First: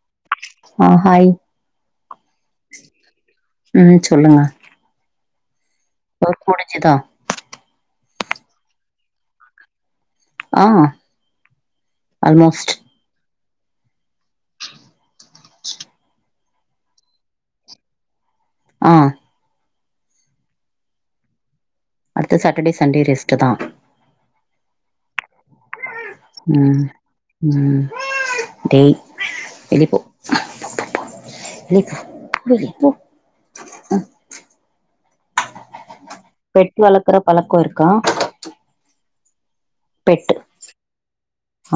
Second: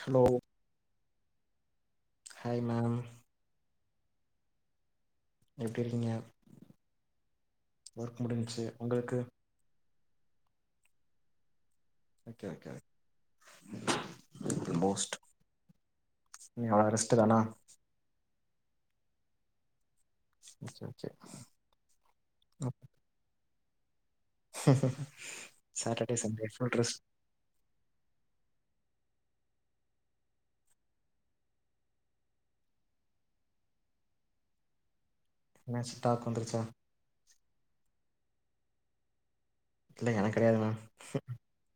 Hello ஆ hi hi ma'am ம் சொல்லுங்க எப்டி இருக்கீங்க ஒர்க் முடிஞ்சுதா ஒர்க் முடிஞ்ச்சு உங்களுக்கு ஆ ஓகே ஆல்மோஸ்ட் ஓகே மோஸ்ட் நீங்க அரெஸ்ட் தானா ஆ சேர் சேர் அடுத்த சாட்டர்டே சண்டே ரெஸ்ட்டுதா சாட்டர்டே சண்டே ஃபுல் ம் ரெஸ்ட் ம் வெளிய போ என்னாச்சு டாக் வந்துருச்சா க்கிற பழக்க இருக்கா இல்ல பெட் எனக்கு கெடையாது மேம்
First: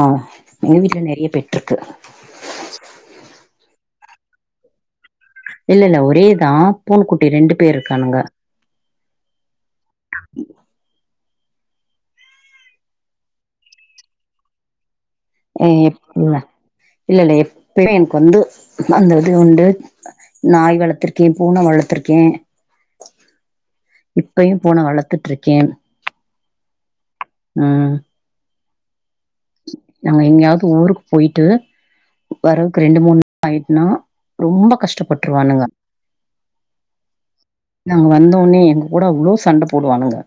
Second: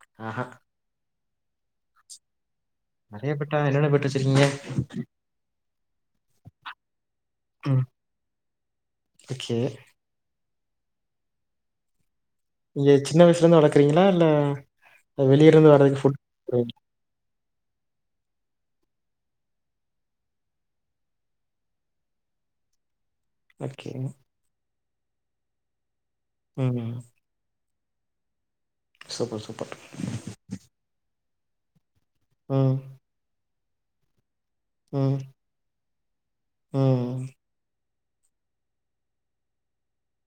ஆ ஆஹா எங்க வீட்ல நெறைய பெட்ருக்கு நெறையா பெட்டா என்னென்ன பெட் வெச்சிருக்கிங்க இல்ல இல்ல ஒரேதா பூன குட்டி ரெண்டு பேர் ம் இருக்கானுங்க ஓகே த நீங்க சின்ன வயசுல இருந்து வளக்குறிங்களா இல்ல வெளிய ஏ இருந்து வர்றதுக்கு எப்ல்ல ஃபுட் இல்ல இல்ல எப்பல எனக்கு வந்து அந்த இது உண்டு நாய் வளத்துருக்கே பூன வளத்துருக்கே ஓகே இப்பயு பூன வளத்துட்ருக்கே ம் ம் ம் சூப்பர் சூப்பர் நாங்க எங்கயாது ஊருக்கு போயிட்டு ம் வர்றதுக்கு ரெண்டு மூணு நாள் ஆயிட்னா ரொம்ப ம் கஷ்டப்பட்ருவானுங்க ம் நாங்க வந்தோனே எங்க கூட அவ்ளோ சண்ட போடுவானுங்க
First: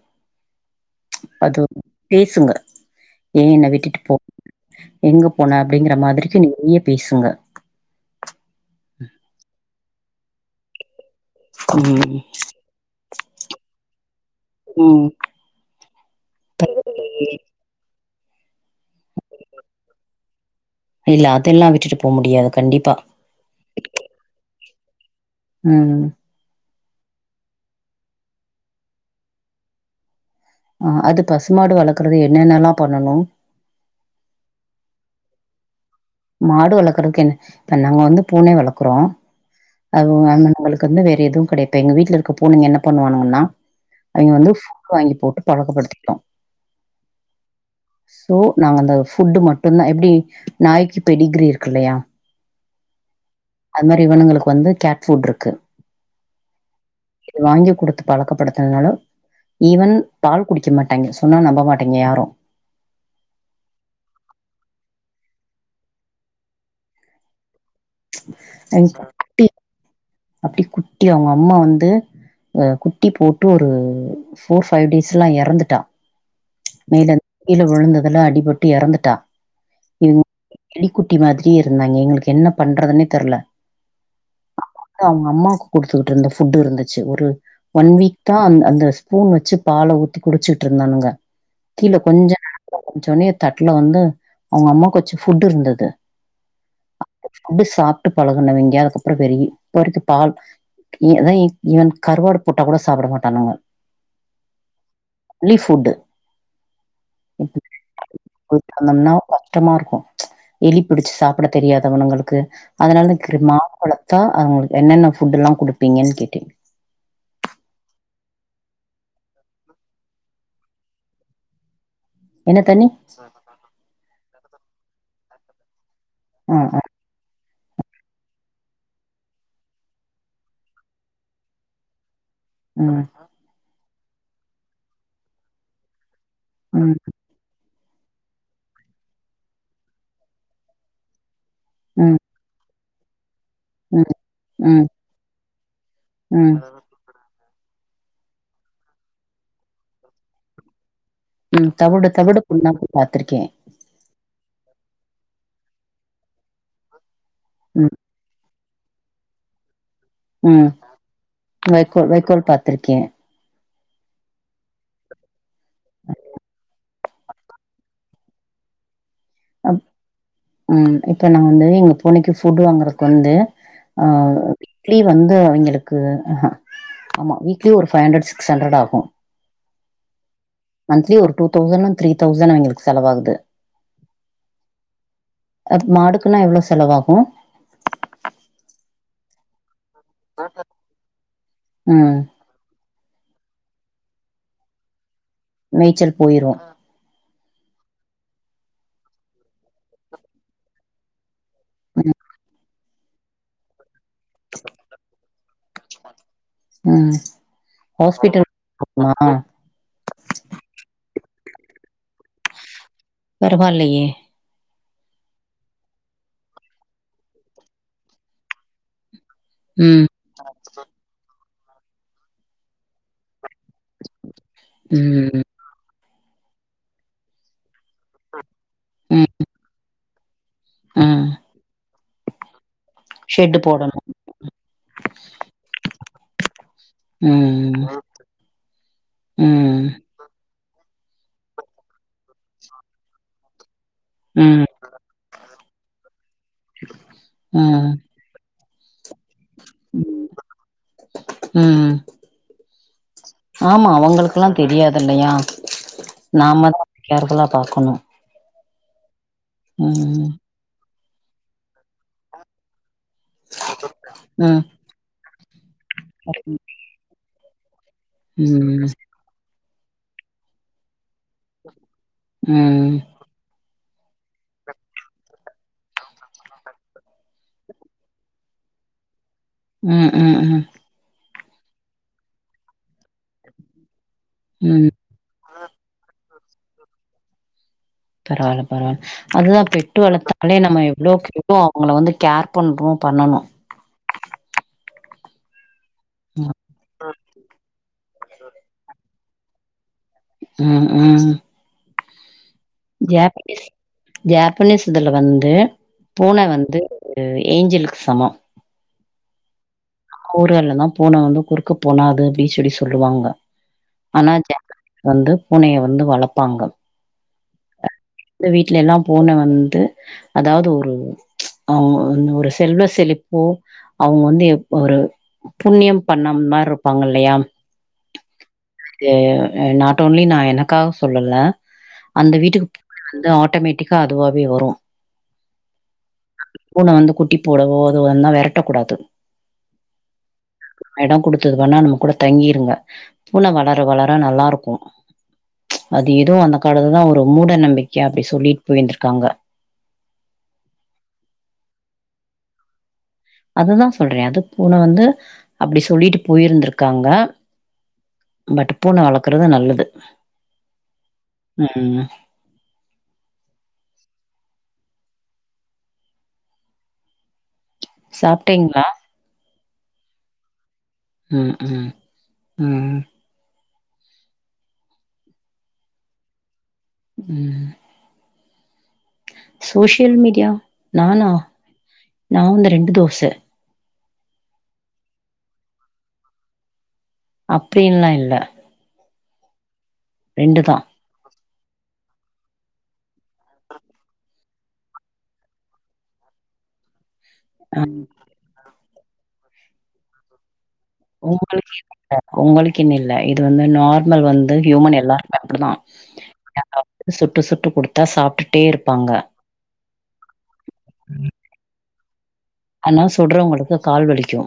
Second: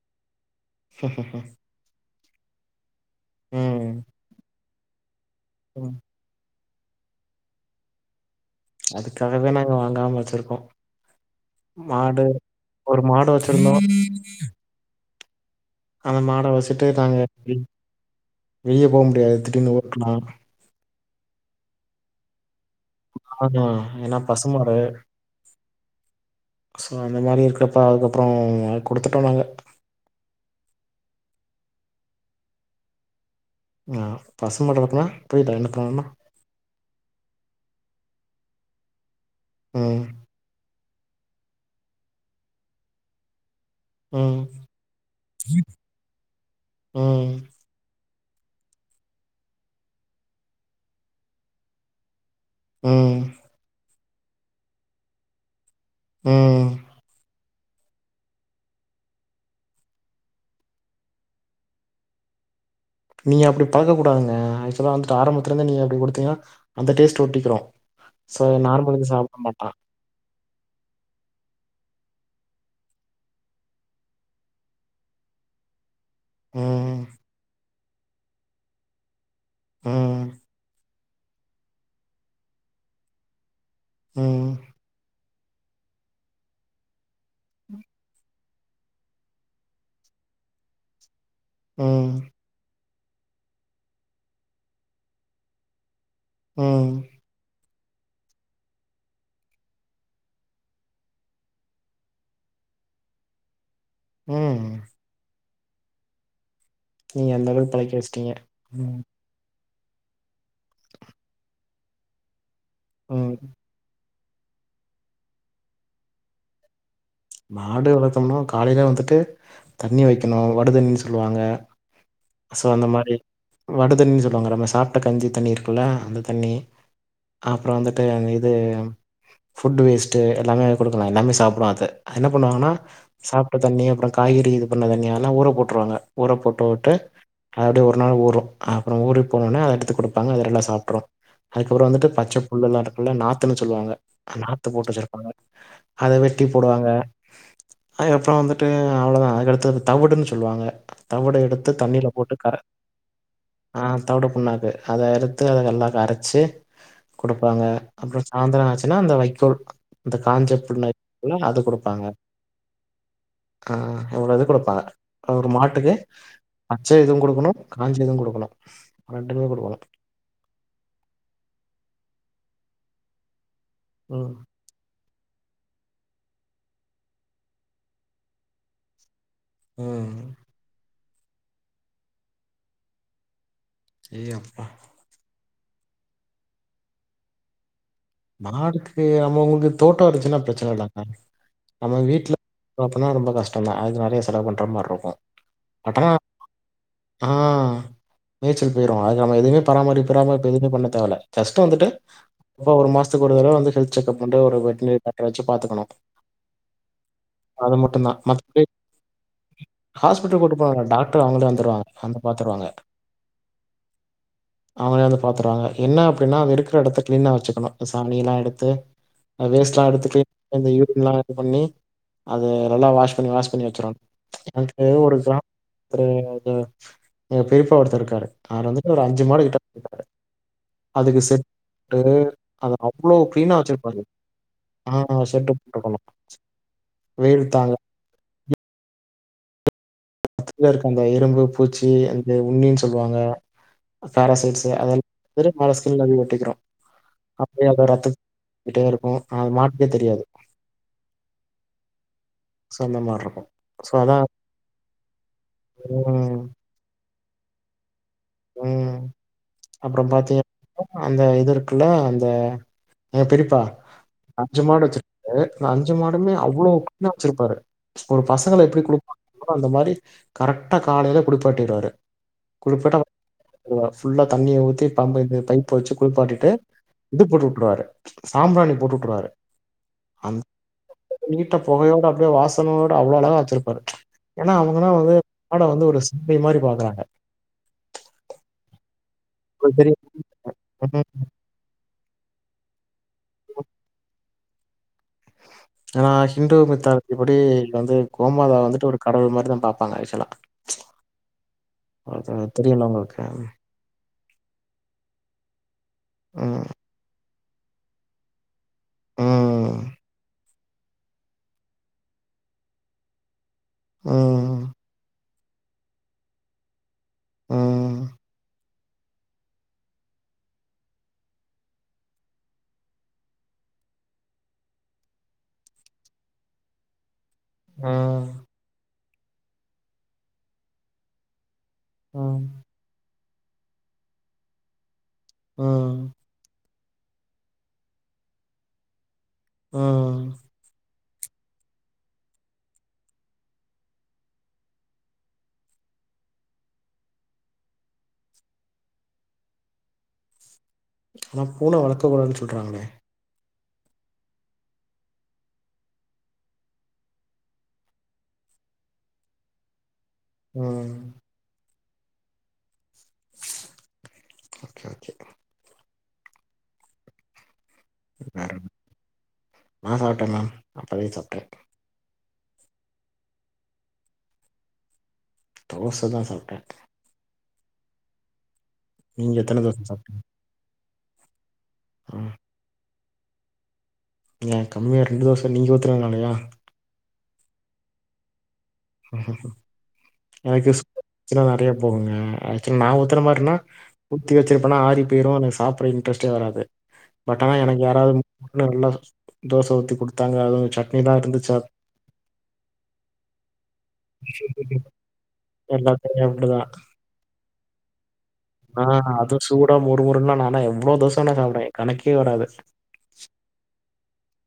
அது பேசுங்க ஏ என்ன ம் விட்டுட்டு போ எங்க போன ம் அப்டிங்கற மாதிரிக்கு நிறைய பேசுங்க அதுக்காகவே நாங்க வாங்காம வெச்சிருக்கோ ம் மாடு ஒரு மாடு வெச்சிருந்தோ ம் அந்த மாட வெச்சிட்டு நாங்க வி வெளிய போக முடியாது திடீனு ஓட்டனு இல்ல அதெல்லா விட்டுட்டு போ முடியாது கண்டிப்பா ஆமா ஏன்னா பசுமாடு ம் சோ அந்த மாரி இருக்றப்போ அதுக்கப்ற குடுத்துட்டோ நாங்க ஆ அது பசுமாடு வளக்குற என்னென்னல்லா பண்ணனு ஆ பசு மாடு வளக்குனா புரில என்ன பண்ணனுனா மாடு வளக்குறக்கு என்ன இப்ப நாங்க வந்து பூனை வளக்கறோ ம் அவுங்கன்னகளுக் வந்து வேற எதுவு கெடையா இப்ப எங்க வீட்ல இருக்க பூனைங்க என்ன பண்ணுவானுங்கன்னா அவிங்க ம் வந்து வாங்கி போட்டு பழக்கப்படுத்திட்டோ ம் சோ நாங்க அந்த ஃபுட்டு மட்டுநாதா எப்டி நாய்க்கு பெடிகிரி இருக்கு இல்லயா ம் அது மாரி இவுனுங்களுக்கு வந்து கேட் செண்ட் இருக்கு உம் இது வாங்கி குடுத்து பழக்கப்படுத்ததுனால ஈவன் பால் குடிக்க மாட்டாங்க சொன்னா நம்ப மாட்டீங்க யாரும் நீங்க அப்டி பழக்க கூடதுங்க ஆக்சுலா வந்துட்டு ஆரம்பத்துல இருந்து நீங்க அப்டி குடுத்தீங்கன்னா அந்த டேஸ்ட் ஒட்டிக்கிரும் சோ அன் நார்மல்க்கு சாப்ட குட்டி மாட்டா அப்டி குட்டியா அவுங்க அம்மா வந்து குட்டி போட்டு ஒரு ஃபோர் ஃபைவ் டேஸ்லா இறந்துட்டா ம் கீழ விழுந்ததுல அடிபட்டு இறந்துட்டா இவ் ம் இ குட்டி மாதிரியே இருந்தாங்க எங்களுக்கு என்ன பண்றதுன்னே தெர்ல உம் அவுங்க அம்மாவுக்கு குடுத்துக்கிட்டு இருந்த ஃபுட்டு் இருந்துச்சு ஒரு ஒன் வீக் தா அந்த அந்த ஸ்பூன் வச்சு பால ஊத்தி குடிச்சுட்டு இருந்தானுங்க கீழே ம் கொஞ்சோ [unintelligible] மே தட்ன ஒடனே அவுங்க அம்மா வச்ச ஃபுட்டு் இருந்தது ம் ம் அப்டி சாப்ட்டு பழகுனவங்க அதுக்கப்றோ பெரி [unintelligible] பால் அதான் இ ஈவன் கருவாடு போட்டா கூட சாப்ட மாட்டானாங்க உம் லி ஃபுட் நீங்க அந்த அளவுக்கு பழக்கி வச்சுட்டீங்க அந்த ம் மாரினா கஷ்டமா இருக்கும் எலிபிடிச்சு சாப்ட தெரியாதவனுங்களுக்கு அதனால ம் குளத்தா அவுங்களுக்கு என்னென்ன ஃபுட் எல்லாம் குடுப்பீங்கன்னு கேட்டீங்க மாடு வளத்தோம்னா காலையில வந்துட்டு தண்ணி வைக்கணும் அதுபாட்டுக்கு நீ சொல்லுவாங்க என்ன சோ தண்ணி அந்த மாரி வடு தண்ணின்னு சொல்லுவாங்க நம்ம சாப்ட்ட கஞ்சி தண்ணி இருக்குல்ல அந்த தண்ணி ஆ ஆ அப்றோம் வந்துட்டு இது ஃபுட் வேஸ்ட்டு எல்லாமே குடுக்கலாம் எல்லாமே சாப்டும் அது என்ன பண்ணுவாங்கன்னா ம் சாப்ட்ட தண்ணி அப்புறோம் காய்கறி இது பண்ண தண்ணிஎல்லா ஊற போட்ருவாங்க ஊற போட்டு போட்டு ம் அப்டியே அது ஒரு நாள் ஊறும் அப்றோம் ஊறி போனோனே அத எடுத்து குடுப்பாங்க அதெல்லாம் சாப்ட்றோ அதுக்கப்புறோம் வந்துட்டு ம் பச்சை புல்ல எல்லாம் இருக் நாத்துன்னு சொல்லுவாங்க ம் நாத்து ம் போட்டு கெடப்பாங்க அத வெட்டி ம் போடுவாங்க அதுக்கப்புறோ வந்துட்டு அவ்ளவுதா அதுக்கு அடுத்து தவிடுன்னு சொல்லுவாங்க தவுடு ம் எடுத்து தவிடு தண்ணில போட்டு தவிடு கரை புண்ணாக்கு பாத்திருக்கே ஆ தவுடு புண்ணாக்கு அத எடுத்து அத நல்லா கரச்சு குடுப்பாங்க ம் அப்றோம் சாய்ந்திரம் ஆச்சுன்னா அந்த வைக்கோல் இந்த காஞ்ச ம் புல்ல அது குடுப்பாங்க. வைக்கோல் பாத்திருக்கே ஆ எவ்ளவுது குடுப்பா ஒரு மாட்டுக்கு பச்சை இதுவும் குடுக்கணும் காஞ்ச இதுவும் குடுக்கணும் ரெண்டுமே குடுக்கணும் உம் இப்போ நாங்களே எங்க பூனைக்கு ஃபுட்டு் வாங்குறக்கு வந்து உம் இட்லி வந்து அவங்களுக்கு அஹ ஆமா வீக்ல ஒரு ஃபைவ் ஹண்ட்ரட் சிக்ஸ் ஹ்ண்ரட் ஆகும் உம் மந்த்லி ஒரு டூ தௌசண் த்ரீ தௌசண் எங்களுக்கு செலவாகுது ஏ அப்பா மாடுக்குன்னா எவ்ளோ செலவாகு மாடுக்கு நம்ம உங்களுக்கு தோட்டோ இருந்ச்சுன்னா பிரச்சன இல்லங்க நம்ம ம் வீட்ல அப்புனா ரொம்ப கஷ்டொன்தா அது நறைய செலவு பண்ற மார் ருக்கு மேய்ச்சல் போய்ரு ஆ மேச்சல் போய்ரு அது நம்ம எதுமே பராரிப் பராம இப்ப எதுமே பண்ண தேவல ஜஸ்ட் வந்துட்டு ஆ. ம் பா ஒரு மாஸ்த்துக் ஒரு தடவ வந்து ஹெல்த் செக்அப் பண்ட்டு ஒரு வெட்னேர் டாக்ட்ர வச்சி பாத்துக்கணு அ தான். ஹாஸ்பிட்டல் மத்தபடி புப் புப்மா ஹாஸ்பிட்டல் கூட்டு போன டாக்ட்ரு அவங்களே வந்துருவாங் ஹந்து பாத்துருவாங்க பருவாலையே அவனே அது பாத்துருவாங்கு என்ன அப்டின்னா அத் இருக்ற எடத்த க்ளின்னா வெச்சுக்கணு சாமி லா எடுத்து அ வேஸ்ட்லா ம் எடுத்து க்ளீன் எந்தி யூக்லா இது பண்ணி அது நல்லா வாஷ் பண்ணி வாஷ் பண்ணி வை ச்சுரம் அக்கு ஒரு ம் க்ராம் த்ரு டு எ பேஃபா ஒர்த்தர் இருக்காரு ஆர் வந்துட்டு ஒர் அஞ்சி ம் மாடி கிட்ட [unintelligible] அதுக்கு ம் செட் டு அவ்ளோ க்ளீனா ஷெட்டு வச்சிர்ப்பாரு போடணும் ஆ சோட்டு ப்ருக்கனு வேரு தாங்க ம் ம் ம் த்துக்ல இருக் அந்த எரும்பு பூச்சி அந்தே உன்னின் சொல்வாங்க ம் பேராசிட்ஸு அதல் இரு மேல ஸ்கின்லுன்து ஒட்டிக்கிறோ அப் யே அ ம் ரத்து கிட்டேருக்கு ஆனா அது மாட்னே தெரியாது ம். சோ அந்த மார் ருக்கு ஆமா அவங்களுக்லா தெரியாதில்லையா ம், நாமா தர்தலா பாக்கணு ம் அப்றோ பாத்தீய அந்த இதுற்க்குள்ள அந்த எ பெரிப்பா அஞ்சு ம் மாடு வச்சிரு ஏ நா அஞ்சு மாடுமே அவ்ளோ [inaudible] வச்சிர்ப்பாரு ஒரு பசங்கள எப்டி ம் குளு [inaudible] அந்த மாரி கரக்ட்டா காலைய்ல குடுப்பாட்டிட்வாரு ம் குளிப்பட்டுவ் அ ஃபுல்லா தண்ணிய ஊத்தி பம்ப் இந்து பைப்ப வச்சி குள்ப்பாட்டிட்டு இது போட் வுட்ருவார் சாம்ப்ராணி போட்டு வுட்ருவார் ம் ம் ம் நீட்ட புகையோட அப்டே வாசனோட அவ்ளோ அழகா வச்சிருப்பாரு ஏன்னா ம் அவங்கனா வந்து ஆடோ வந்து ஒரு ஸிப்பி மாரி பாக்குறாங்க பரவால்ல பரவால் அதுதா உங்களுக்கு தெரியு பெட்டு வளத்தாலே நம்ம ம் எவ்ளோ [inaudible] னு அவங்கள வந்து கேர் பண்றோ பண்ணணு எனா ஹிந்டு மித்தால் இப்படி இல் வந்து கோமாதா வந்துட்டு ஒரு கடவுள் மாரிதா பாப்பாங்க ஆஷுவல்லா ம் ம் அது தெரியுல உங்களுக்கு ஜாப்னிஸ் ஜாப்பனீஸ் இதுல வந்து பூன ம் வந்து எ ஏஞ்சல்க் சமோ ம் கூரு அல்லன்தா போனு வந்து குறுக்கு போனாது அப்டி சொல்லி சொல்லுவாங்க அனா ஜ ம் [inaudible] வந்து பூனைய வந்து வளப்பாங்க ம் இந்த வீட்ல எல்லா பூன வந்து அதாவ்து ஒரு அ ஒன்னொரு செல்வ செழிப்போ அவ்ங் வந்து எப் ஒரு புண்ணியம் பண்ணம் மார் ருப்பாங்களையாம் ம் தே எ நாட் ஒன்லி நா எனக்காவ் சொல்லல அந்த ம் வீட்டுக்குப் அந்து ஆட்டோமேட்டிக்கா அதுவாவே வறு ஆ பூன வந்து குட்டி போடவோ அது வந்நா வெரட்ட கூடாது ம் எடோ குடுத்ததுக்கு வேணா நா கூட தங்கிருங்க பூன வளர வளர நல்லா இருக்கு அது எதுவு அந்த காலத்துதா ஒரு மூட நம்பிக் க அப்படி சொல்லிட் போய்ந்திருக்காங்க ஆனா பூன வளக்கக் கூடாதுன் சொல்றாங்ளே அதுதா சொல்றே அது பூன வந்து அப்டி சொல்ட்டு போயிருந்திருக்காங்க பட் பூன வளக்குறது நல்லது ம் ம் ஓகே ஓகேகா வேற சாப்ட்டீங்களா நா சாப்ட்டே மேம் அப்பவே சாப்ட்டே ம் ம் ம் தோசதா சாப்ட்டே ம் நீங்க எத்தன தோச சோசியல் மீடியா நானா சாப்ட்டீங்க நா வந்து ரெண்டு தோச ஏ கம்மியா ரெண்டு தோச நீங்க உத்துறனாலயா அப்டின்லா இல்ல எனக்கு ரெண்டுதா [inaudible] நறைய போகுங்க நா ஊத்துற மாரினா ஊத்தி வெச்சிருப்பனா ஆரி போய்ரு அனா எனக் சாப்ட்ற இன்ட்ரெஸ்ட்டே வராது பட் ஆனா எனக்கு ஆ யாராவ்து நல்லா தோச ஊத்தி குடுத்தாங்க அதுவு சட் உங்களுக்கு இல்ல உங்களுக்கின் இல்ல இது வந்து நார் மல் வந்து ஹூமன் எல்லாருமே அப்டிதா எல்லாத்துலயு ஆ அது எல்லாத்தையும் அப்படிதான். வ சுட்டு சுட்டு குடுத்தா சாப்ட்டுட் ஆ அது சூடா மொறு முறுன்லா நானா எவ்ளோ தோச வேண் சாப்டுவே கணக்கே வராது அனா சுட்றோங்களுக்கு கால் வலிக்கு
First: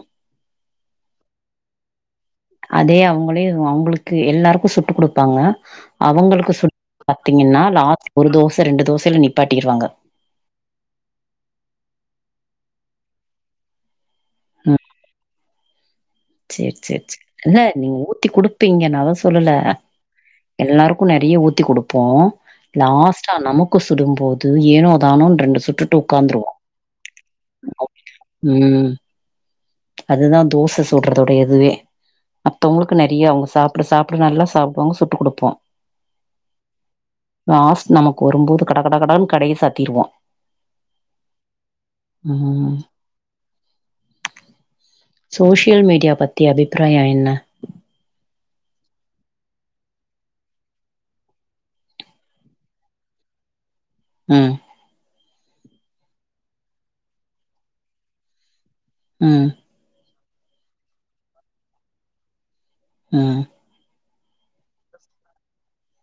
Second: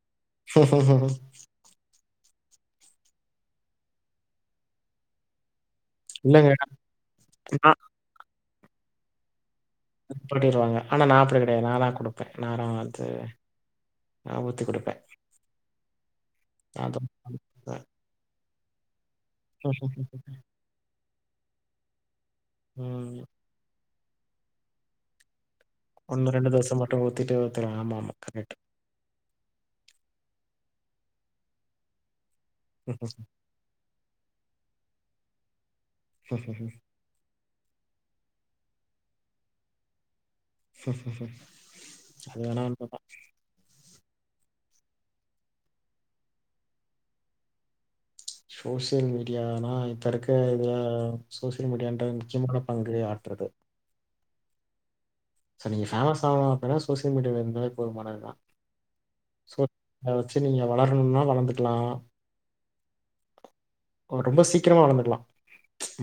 அதே அவுங்களே அவுங்களுக்கு எல்லாருக்கு சுட்டு குடுப்பாங்க இல்லங்க அவுங்களுக்கு சுட்டு பாத்தீங்கன்னா நா லாஸ்ட் ஒரு தோச ரெண்டு தோசைல நிப்பாட்டிருவாங்க நிப்பாட்டிருவாங்க ஆனா நா அப்டி கடையாது நாதா குடுப்பே நாதா வந்து நா ஊத்தி குடுப்பே செரி நா செரி செரி இல்ல நீங்க ஊத்தி குடுப்பீங்க நா தா சொ சொல்ல எல்லாருக்கு நறைய ஊத்தி குடுப்போ ம் லாஸ்டா நமக் கு சுடும்போது ஏனோ தானோ ரெண்டு சுட்டுட் ஒன்னு ரெண்டு தோச மட்டு ஊத்திட்டு விட்டுருவே ஆமா ஆமா கரெக்ட் அதுதா தோச சுட்றதுடைய இதுவே மத்தோங்களுக்கு நறிய அவுங்க சாப் அப்டி சாப்டு நல்லா சாப்டுங்க சுட்டு குடுப்போ ஆமாங்க லாஸ்ட் நமக்கு வரும்போது கட கட கடன் கடைய சாத்திருவோ அது வேணா ம் உண்மதா சோசியல் மீடியா பத்தி அபிப்ராயோ என்ன சோசியல் மீடியானா இப்போ இருக்க இதையா சோசியல் மீடியான்ற முக்கியமான பங்கு ஆட்றது அ இப்ப நீங்க ஃபேமஸ் ஆவனு அப்புன்னா சோசியல் மீடியால இருந்தாவே போதுமானதுதா அ அத வெச்சு நீங்க வளரணுனா வளர்ந்துக்கலா அ அ ரொம்ப சீக்கரமா வளந்துக்குலா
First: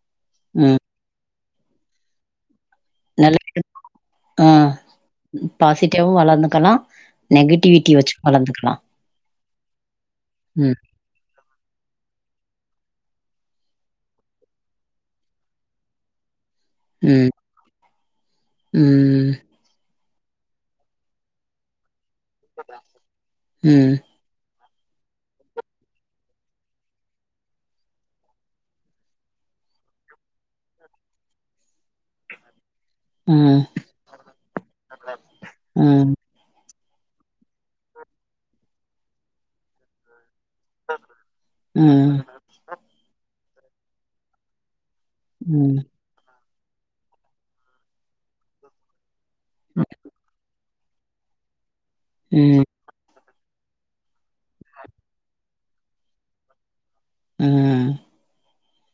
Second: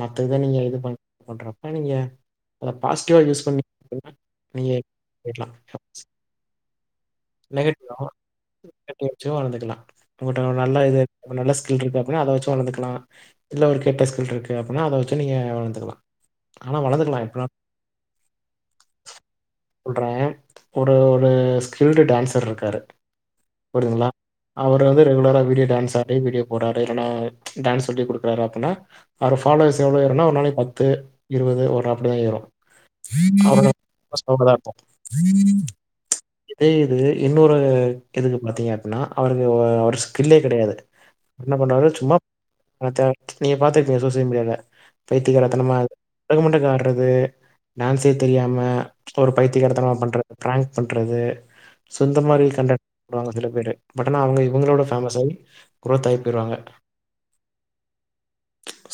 மத்த இத நீங்க இது ம் பண் பண்றப்ப நீங்க அத பாஸ்ட்டிவா நல்ல யூஸ் பண்ணி அப்படின்னா ஆ நீங்க போயிடலாம் பாசிட்டிவ வளந்துக்கலா நெகட்டிவிட்டி வச்சு வளந்துக்கலா வச்சு வளந்துக்கலா உங்கட்ட நல்ல இது அப்ப நல்ல ஸ்கில் இருக்கு அப்டினா அத வச்சு வளந்துக்கலா இல்ல ஒரு கெட்ட ஸ்கில் இருக்கு அப்டினா அத வச்சு நீங்க வளந்துக்கலா ஆனா வளந்துக்கலா ம் எப்பனா ம் சொல்றே ஒரு ஒரு ஸ்கில்டு டான்ஸ் தருக்காரு ம் புரியுதுங்ளா அவரு வந்து ரெகுலரா வீடியோ டான்ஸ் ஆடி வீடியோ போறாரு இல்லனா டான்ஸ் சொல்லி குடுக்குறாரு அப்பின்னா அவரு ஃபாலோவர்ஸ் எவ்ளோ ஏருன்னா ஒரு நாளைக் பத்து இருவது ஒரு அப்டியே ஏறு ம் [unintelligible] சொல்றதா அர்த்தோ ம் தே இது இன்னொரு இதுக்கு பாத்தீங்க அப்பினா அவருக்கு அவர் ஸ்கில்லே கெடையாது என்ன பண்ணுவாரு சும்மா ம் ஆனா தே நீங்க பாத்துருக்கீங்க சோசியல் மீடியால பைத்தியிகாரத்தனமா ம் அவ பொண்டாட்டி ஆட்றது டான்ஸே தெரியாம ஒரு பைத்திய காரத்தனமா பண்ற பிரங்க் பண்றது சோ இந்த மாரி ம் கன்டன் வருவாங்க சில பேரு பட் ஆனா அவுங்க இவுங்களோட பேமஸ் ஆயி குரோத் ஆய் போய்ருவாங்க ம்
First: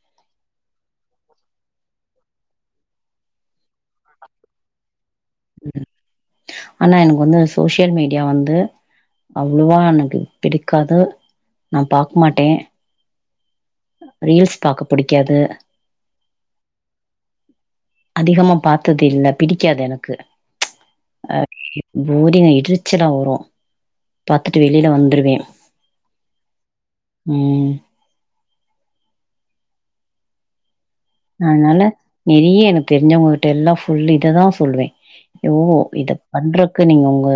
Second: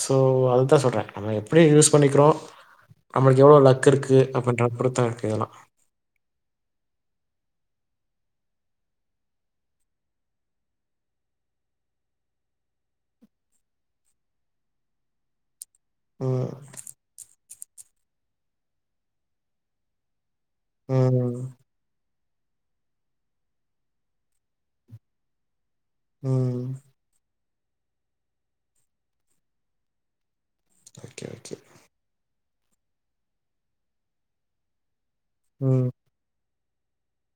சோ அதுதா சொல்றே நம்ம எப்டி யூஸ் பண்ணிக்றோ நம்மளுக்கு எவ்ளோ லக் இருக்கு அப்டின்ற அப்டி தா இருக்கு இதெல்லா ஆனா எனக்கு வந்து சோசியல் மீடியா வந்து அவ்ளோவா எனக்கு பிடிக்காது நா பாக் மாட்டே ரீல்ஸ் பாக்க புடிக்காது ம் அதிகமா பாத்ததில்ல பிடிக்காது எனக்கு அ ம். போரிங்கா எரிச்சலா வரு பாத்துட்டு வெளியில வந்துருவே ம் ம் ஓகே, ஓகே. அதனால நெறிய எனக்கு தெரிஞ்சவங்க கிட்ட எல்லா ஃபுல் இத தா சொல்லுவே ஓஹோ ம். இத பண்றக்கு நீங்க உங்க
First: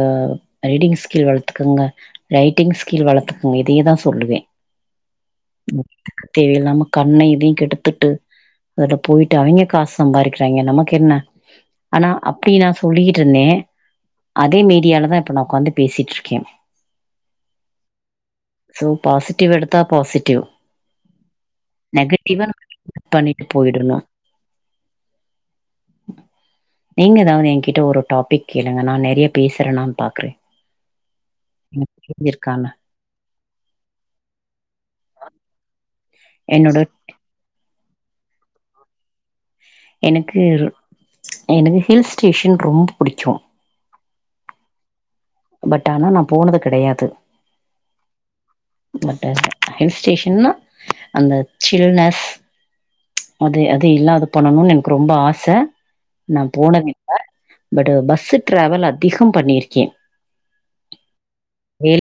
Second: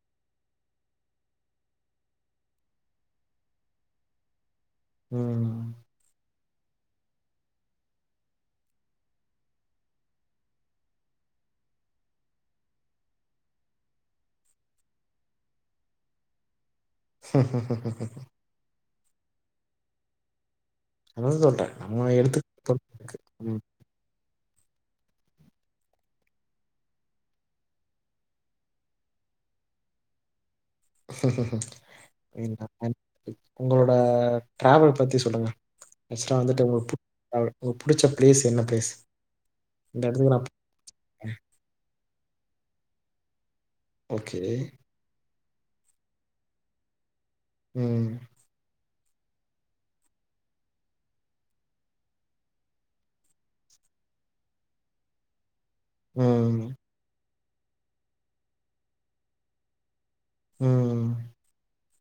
ரீடிங் ஸ்கில் வளத்துக்குங்க ரைட்டிங் ஸ்கில் வளத்துக்குங்க இதையே தா சொல்லுவே ம் தேவயில்லாம கண்ணை இதையு கெடுத்துட்டு அதோட போயிட்டு அவிங்க காஸ் சம்பாரிக்கிறாய்ங்க நமக்கென்ன ஆனா அப்டி நா சொல்லியீட்டு இருந்தே அதே மீடியால தா இப்ப நா உக்காந்து பேசிட்ருக்கே ஹ சோ பாசிட்டிவ் எடுத்தா போசிட்டிவ் அததா சொல்ட்டே நம்ம கட் எடுத்துக்கறத் பண்ணிட்டு ம் போயிடணு நீங்க ஏதாவது எ கிட்ட ஒரு டாபிக் கேளுங்க நா நெறைய பேசறனான் பாக்குறே எனக்கு என்ன தெரிஞ்சிருக்கான்னு [inaudible] உங்களோட டிராவல் பத்தி சொல்லுங்க ஃபஸ்டா வந்துட்டு என்னோட உங்ளுக் [inaudible] புடிச்ச பிளேஸ் என்ன பிளேஸ் இந்த இடத்துக்கு எனக்கு நான் போவேன். எனக்கு ஹில் ஸ்டேஷன் ரொம்ப புடிக்கு ஓகே பட் ஆனா நா போனது கெடையாது ம் மாட்டாங்க ஹில் ஸ்டேஷன்னா அந்த சில்னஸ் அது அது இல்லாத பண்ணணுன் எனக்கு ரொம்ப ஆச நா ம். போனதில்ல பட் பஸ்ஸு டிராவல் அதிகம் பண்ணிருக்கே ம் வேல